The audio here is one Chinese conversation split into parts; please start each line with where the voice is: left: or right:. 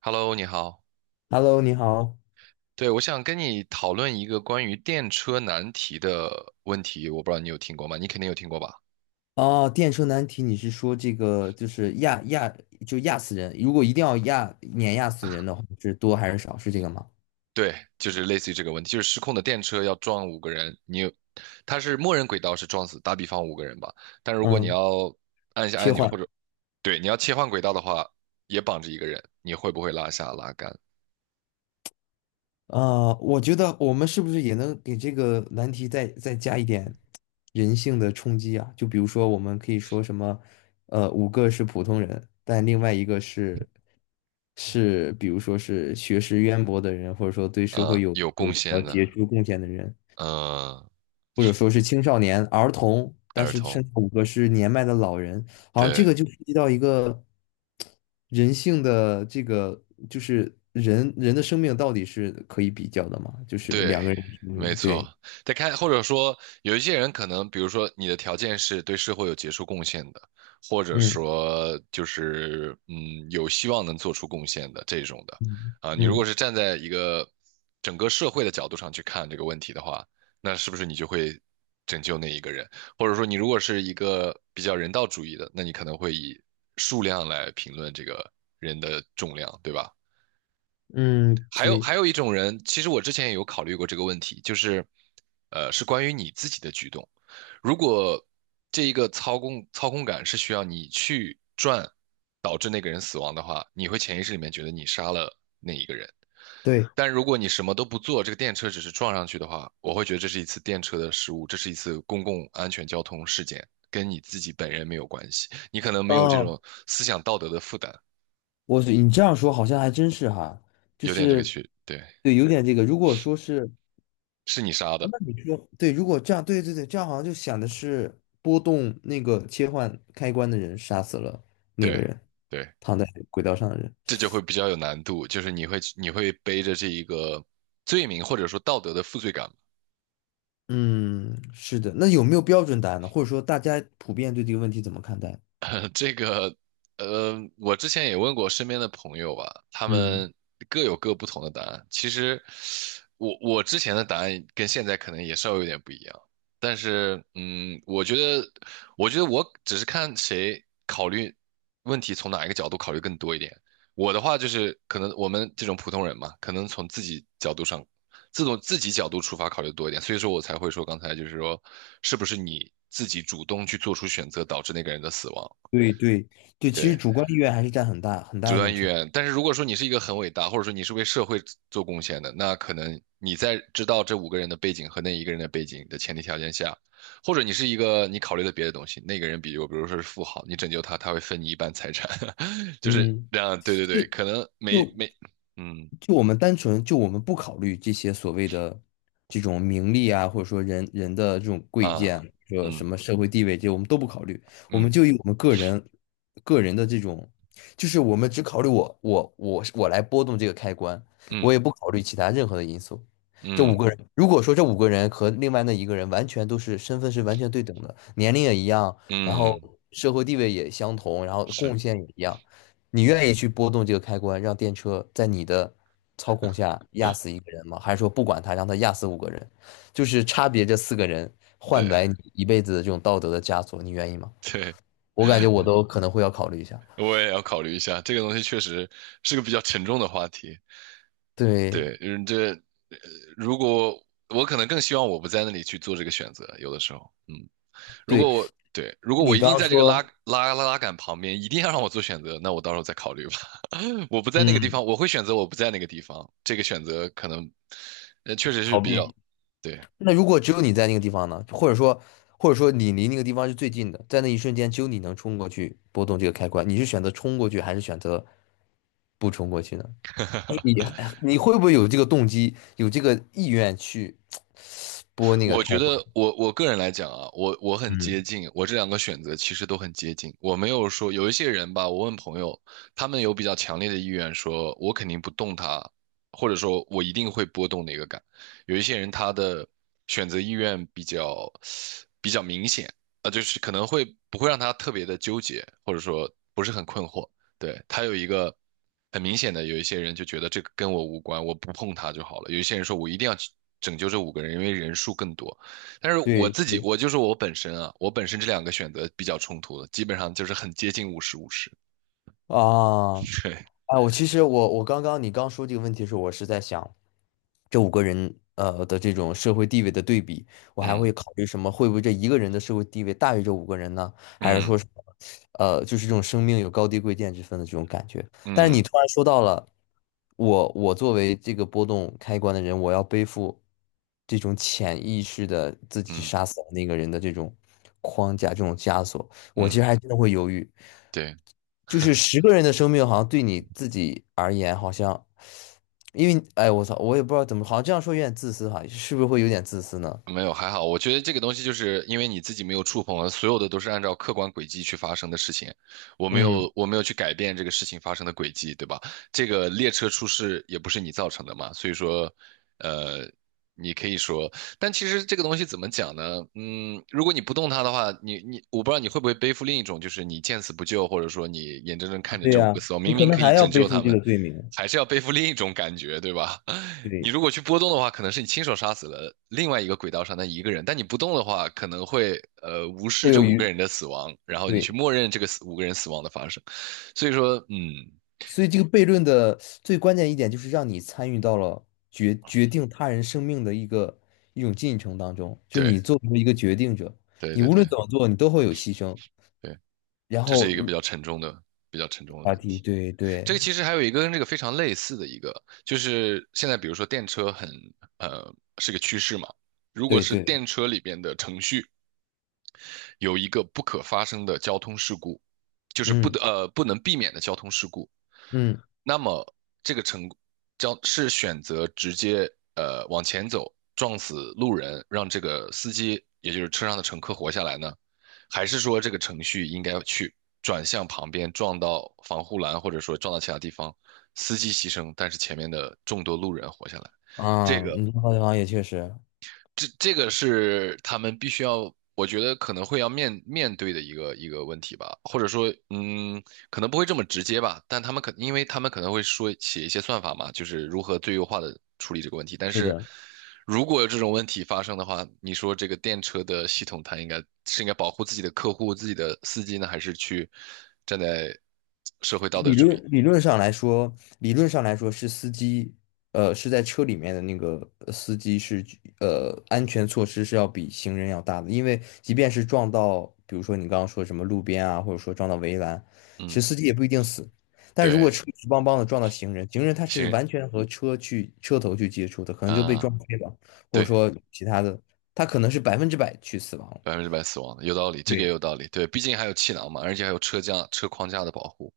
right: Hello，你好。
left: Hello，你好。
right: 对，我想跟你讨论一个关于电车难题的问题，我不知道你有听过吗？你肯定有听过吧？
left: 哦，电车难题，你是说这个就是压就压死人？如果一定要碾压死人的话，是多还是少？是这个吗？
right: 对，就是类似于这个问题，就是失控的电车要撞五个人，它是默认轨道是撞死，打比方五个人吧。但如果你
left: 嗯，
right: 要按一下
left: 切
right: 按钮
left: 换。
right: 或者对你要切换轨道的话，也绑着一个人，你会不会拉下拉杆？
left: 我觉得我们是不是也能给这个难题再加一点人性的冲击啊？就比如说，我们可以说什么，五个是普通人，但另外一个是，比如说是学识渊博的人，或者说对社会有
right: 有
left: 有
right: 贡
left: 什么
right: 献
left: 杰
right: 的，
left: 出贡献的人。
right: 呃，
left: 或者说是青少年、儿童，但
right: 儿
left: 是
right: 童，
left: 甚至五个是年迈的老人，好像这
right: 对。
left: 个就涉及到一个人性的这个，就是人的生命到底是可以比较的嘛？就是
right: 对，
left: 两个人的生
right: 没
left: 命，
right: 错。
left: 对，
right: 再看，或者说有一些人可能，比如说你的条件是对社会有杰出贡献的，或者
left: 嗯
right: 说就是有希望能做出贡献的这种的
left: 嗯
right: 啊。你如
left: 嗯
right: 果是站在一个整个社会的角度上去看这个问题的话，那是不是你就会拯救那一个人？或者说你如果是一个比较人道主义的，那你可能会以数量来评论这个人的重量，对吧？
left: 嗯，
right: 还有还
left: 对
right: 有一种人，其实我之前也有考虑过这个问题，就是，是关于你自己的举动。如果这一个操控感是需要你去转，导致那个人死亡的话，你会潜意识里面觉得你杀了那一个人。
left: 对，
right: 但如果你什么都不做，这个电车只是撞上去的话，我会觉得这是一次电车的失误，这是一次公共安全交通事件，跟你自己本人没有关系。你可能没有这
left: 哦，
right: 种思想道德的负担，
left: 你这样说好像还真是哈，就
right: 有点这个
left: 是
right: 区，对，
left: 对，有点这个，如果说是。
right: 是你杀
left: 啊
right: 的，
left: 那你说，对，如果这样，对对对，这样好像就想的是波动那个切换开关的人杀死了那个
right: 对
left: 人，
right: 对。
left: 躺在轨道上的人。
right: 这就会比较有难度，就是你会背着这一个罪名或者说道德的负罪感
left: 嗯，是的。那有没有标准答案呢？或者说大家普遍对这个问题怎么看待？
right: 这个，我之前也问过身边的朋友吧，他
left: 嗯，
right: 们各有各不同的答案。其实我之前的答案跟现在可能也稍微有点不一样，但是，我觉得，我只是看谁考虑问题从哪一个角度考虑更多一点。我的话就是，可能我们这种普通人嘛，可能从自己角度上，自从自己角度出发考虑多一点，所以说我才会说刚才就是说，是不是你自己主动去做出选择导致那个人的死亡？
left: 对对对，其实
right: 对，
left: 主观意愿还是占很大很
right: 主
left: 大一
right: 观
left: 种
right: 意
left: 成。
right: 愿。但是如果说你是一个很伟大，或者说你是为社会做贡献的，那可能你在知道这五个人的背景和那一个人的背景的前提条件下，或者你是一个你考虑了别的东西，那个人比如说是富豪，你拯救他，他会分你一半财产，就是
left: 嗯。
right: 这样。对对对，可能没
left: 就
right: 没，嗯
left: 就我们单纯就我们不考虑这些所谓的这种名利啊，或者说人的这种贵贱，
right: 啊，
left: 说什
right: 嗯
left: 么社会地位，这些我们都不考虑，我们
right: 嗯
left: 就以我们个人的这种，就是我们只考虑我来波动这个开关，我
right: 嗯
left: 也不考虑其他任何的因素。这五
right: 嗯
left: 个人，如果说这五个人和另外那一个人完全都是身份是完全对等的，年龄也一样，然后
right: 嗯，
left: 社会地位也相同，然后
right: 是，
left: 贡献也一样。你愿意去拨动这个开关，让电车在你的操控下压死一个人吗？还是说不管他，让他压死五个人？就是差别这四个人换
right: 对
left: 来你一辈子的这种道德的枷锁，你愿意吗？
right: 对，
left: 我感觉我都可能会要考虑一下。
right: 我也要考虑一下，这个东西确实是个比较沉重的话题。
left: 对
right: 对，如果我可能更希望我不在那里去做这个选择，有的时候，
left: 对，
right: 如果我
left: 你
right: 一
left: 刚
right: 定
left: 刚
right: 在这个
left: 说，
right: 拉杆旁边，一定要让我做选择，那我到时候再考虑吧。我不在那个地
left: 嗯，
right: 方，我会选择我不在那个地方，这个选择可能，确实是
left: 逃
right: 比较，
left: 避。
right: 对，
left: 那如果只有你在那个地方呢？或者说，或者说你离那个地方是最近的，在那一瞬间只有你能冲过去拨动这个开关，你是选择冲过去还是选择不冲过去呢？你哎你会不会有这个动机，有这个意愿去拨那个
right: 我觉
left: 开
right: 得
left: 关？
right: 我个人来讲啊，我很接
left: 嗯，
right: 近，我这两个选择其实都很接近。我没有说有一些人吧，我问朋友，他们有比较强烈的意愿说，我肯定不动他，或者说我一定会波动哪个感。有一些人他的选择意愿比较明显啊，就是可能会不会让他特别的纠结，或者说不是很困惑。对，他有一个很明显的，有一些人就觉得这个跟我无关，我不碰他就好了。有一些人说我一定要去拯救这五个人，因为人数更多。但是我
left: 对
right: 自己，
left: 对
right: 我就是我本身啊，我本身这两个选择比较冲突的，基本上就是很接近五十五十。
left: 啊，
right: 对，
left: 啊，我其实刚刚你刚说这个问题的时候，我是在想这五个人的这种社会地位的对比，我还
right: 嗯
left: 会考虑什么？会不会这一个人的社会地位大于这五个人呢？还是
right: 嗯
left: 说什么就是这种生命有高低贵贱之分的这种感觉？但是你
right: 嗯
left: 突然说到了我作为这个波动开关的人，我要背负这种潜意识的自己
right: 嗯
left: 杀死了那个人的这种框架这种枷锁。我其实
right: 嗯，
left: 还真的会犹豫，
right: 对。
left: 就是10个人的生命，好像对你自己而言，好像，因为哎，我操，我也不知道怎么，好像这样说有点自私哈，是不是会有点自私呢？
right: 没有，还好。我觉得这个东西就是因为你自己没有触碰了，所有的都是按照客观轨迹去发生的事情。
left: 嗯，
right: 我没有去改变这个事情发生的轨迹，对吧？这个列车出事也不是你造成的嘛，所以说，呃，你可以说但其实这个东西怎么讲呢？如果你不动它的话，你我不知道你会不会背负另一种，就是你见死不救，或者说你眼睁睁看着
left: 对
right: 这五个
left: 呀，
right: 死亡，
left: 你
right: 明
left: 可
right: 明
left: 能
right: 可以
left: 还要
right: 拯
left: 背
right: 救
left: 负
right: 他
left: 这
right: 们，
left: 个罪名。
right: 还是要背负另一种感觉，对吧？你
left: 对，
right: 如果去波动的话，可能是你亲手杀死了另外一个轨道上的一个人，但你不动的话，可能会无视
left: 会
right: 这
left: 有
right: 五个
left: 余，
right: 人的死亡，然后你
left: 对，
right: 去默认这个五个人死亡的发生。所以说，嗯，
left: 所以这个悖论的最关键一点就是让你参与到了决定他人生命的一种进程当中，就
right: 对
left: 你作为一个决定者，
right: 对
left: 你
right: 对
left: 无论
right: 对
left: 怎么做，你都会有牺牲，
right: 对，
left: 然
right: 这
left: 后
right: 是一个比较沉重的
left: 话
right: 问
left: 题，
right: 题。
left: 对
right: 这个
left: 对
right: 其实还有一个跟这个非常类似的一个，就是现在比如说电车是个趋势嘛，如果
left: 对
right: 是
left: 对。
right: 电车里边的程序有一个不可发生的交通事故，就是
left: 嗯
right: 不能避免的交通事故，
left: 嗯
right: 那么这个成将是选择直接往前走撞死路人，让这个司机也就是车上的乘客活下来呢，还是说这个程序应该去转向旁边撞到防护栏，或者说撞到其他地方，司机牺牲，但是前面的众多路人活下来？
left: 啊，
right: 这个
left: 你这个地方也确实
right: 这个是他们必须要，我觉得可能会要面对的一个问题吧，或者说，嗯，可能不会这么直接吧，但他们可，因为他们可能会说写一些算法嘛，就是如何最优化的处理这个问题。但
left: 是
right: 是
left: 的。
right: 如果有这种问题发生的话，你说这个电车的系统，它应该是应该保护自己的客户、自己的司机呢，还是去站在社会道德
left: 理
right: 主
left: 论
right: 义？
left: 理论上来说，理论上来说是司机，是在车里面的那个司机是安全措施是要比行人要大的，因为即便是撞到，比如说你刚刚说什么路边啊，或者说撞到围栏，其
right: 嗯，
left: 实司机也不一定死。但如
right: 对，
left: 果车直邦邦的撞到行人，行人他是
right: 行
left: 完全和车头去接触的，可能就被
right: 啊，
left: 撞飞了，或者
right: 对，
left: 说其他的，他可能是100%去死亡了。
right: 100%死亡的，有道理，这个也
left: 对，
right: 有道理。对，毕竟还有气囊嘛，而且还有车架、车框架的保护。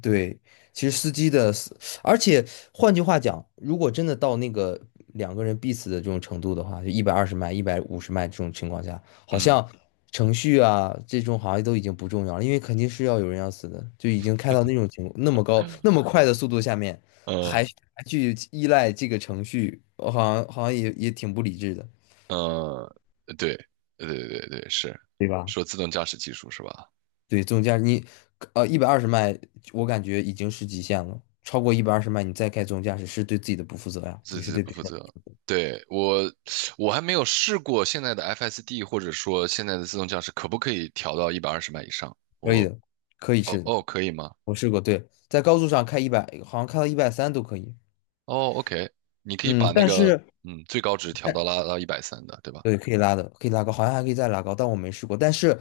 left: 对，其实司机的司，而且换句话讲，如果真的到那个两个人必死的这种程度的话，就一百二十迈、150迈这种情况下，好
right: 嗯
left: 像程序啊这种好像都已经不重要了，因为肯定是要有人要死的，就已经开到那种那么高、那么快的速度下面，还
right: 嗯
left: 还去依赖这个程序，好像也挺不理智的，
right: 呃，对对对对对，是
left: 对吧？
right: 说自动驾驶技术是吧？
left: 对，自动驾驶，你一百二十迈，我感觉已经是极限了。超过一百二十迈，你再开自动驾驶是对自己的不负责呀，
right: 自
left: 你是
right: 己
left: 对
right: 不
left: 别
right: 负
left: 人的
right: 责。对，我还没有试过现在的 FSD 或者说现在的自动驾驶可不可以调到120迈以上？
left: 可
right: 我
left: 以的，可以
right: 哦
left: 试的，
right: 哦，可以吗？
left: 我试过。对，在高速上开一百，好像开到130都可以。
right: 哦，OK，你可以
left: 嗯，
right: 把那
left: 但
right: 个
left: 是
right: 最高值拉到130的，对吧？
left: 对，可以拉的，可以拉高，好像还可以再拉高，但我没试过。但是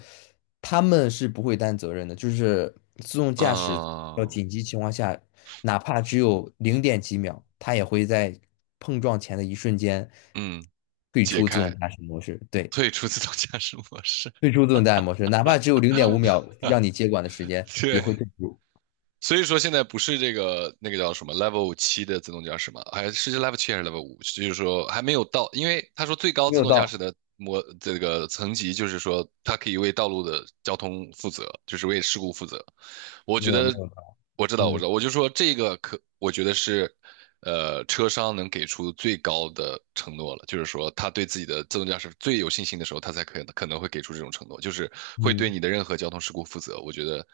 left: 他们是不会担责任的，就是自动驾驶要
right: 嗯
left: 紧急情况下，哪怕只有零点几秒，它也会在碰撞前的一瞬间
right: 嗯，
left: 退
right: 解
left: 出自
right: 开，
left: 动驾驶模式。对，
right: 退出自动驾驶模式。
left: 退出自动驾驶模式，哪怕只有0.5秒让你接管的时间，也
right: 对，
left: 会退出。
right: 所以说现在不是这个那个叫什么 Level 七的自动驾驶嘛，还是 Level 七还是 Level 5？就是说还没有到，因为他说最高
left: 没
right: 自
left: 有
right: 动驾驶
left: 到，
right: 的这个层级，就是说它可以为道路的交通负责，就是为事故负责。我
left: 没
right: 觉
left: 有没
right: 得
left: 有到，
right: 我知
left: 嗯
right: 道，我就说这个可，我觉得是，车商能给出最高的承诺了，就是说他对自己的自动驾驶最有信心的时候，他才可能会给出这种承诺，就是会对
left: 嗯。
right: 你的任何交通事故负责。我觉得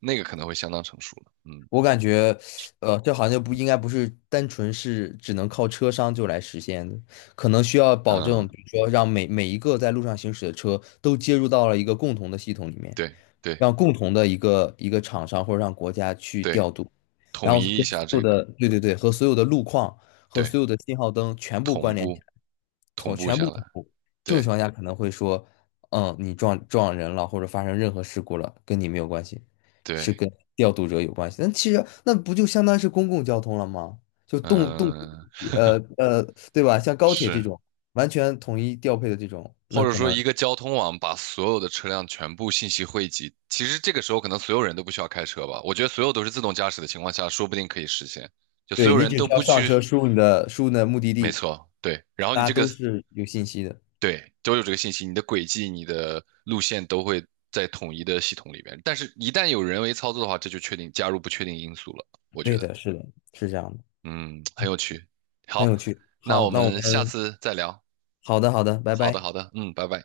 right: 那个可能会相当成熟了。嗯
left: 我感觉，这好像就不应该不是单纯是只能靠车商就来实现的，可能需要保证，
right: 嗯，
left: 比如说让每一个在路上行驶的车都接入到了一个共同的系统里面。
right: 对对
left: 让共同的一个厂商或者让国家去
right: 对，
left: 调度，然
right: 统
left: 后
right: 一一
left: 跟
right: 下
left: 所有
right: 这个，
left: 的，对对对，和所有的路况和
right: 对，
left: 所有的信号灯全部关
right: 同
left: 联起
right: 步
left: 来，
right: 同步
left: 全部
right: 下来，
left: 同步。这种情
right: 对
left: 况下可能会说，你撞人了或者发生任何事故了，跟你没有关系，
right: 对，
left: 是跟调度者有关系。那其实那不就相当于是公共交通了吗？就动动，
right: 嗯，
left: 呃呃，对吧？像高铁这
right: 是。
left: 种完全统一调配的这种，
right: 或
left: 那
right: 者
left: 可
right: 说
left: 能
right: 一个交通网把所有的车辆全部信息汇集，其实这个时候可能所有人都不需要开车吧。我觉得所有都是自动驾驶的情况下，说不定可以实现，就所
left: 对，
right: 有
left: 你
right: 人
left: 只
right: 都
left: 需要
right: 不
left: 上
right: 去，
left: 车，输入你的目的
right: 没
left: 地，
right: 错，对。然后你
left: 大家
right: 这个
left: 都是有信息的。
right: 对都有这个信息，你的轨迹、你的路线都会在统一的系统里面。但是，一旦有人为操作的话，这就确定加入不确定因素了。我觉
left: 对
right: 得，
left: 的，是的，是这样的，
right: 嗯，很有趣。
left: 很
right: 好，
left: 有趣。
right: 那
left: 好，
right: 我
left: 那我
right: 们
left: 们
right: 下次再聊。
left: 好的，好的，拜
right: 好的，
left: 拜。
right: 好的，嗯，拜拜。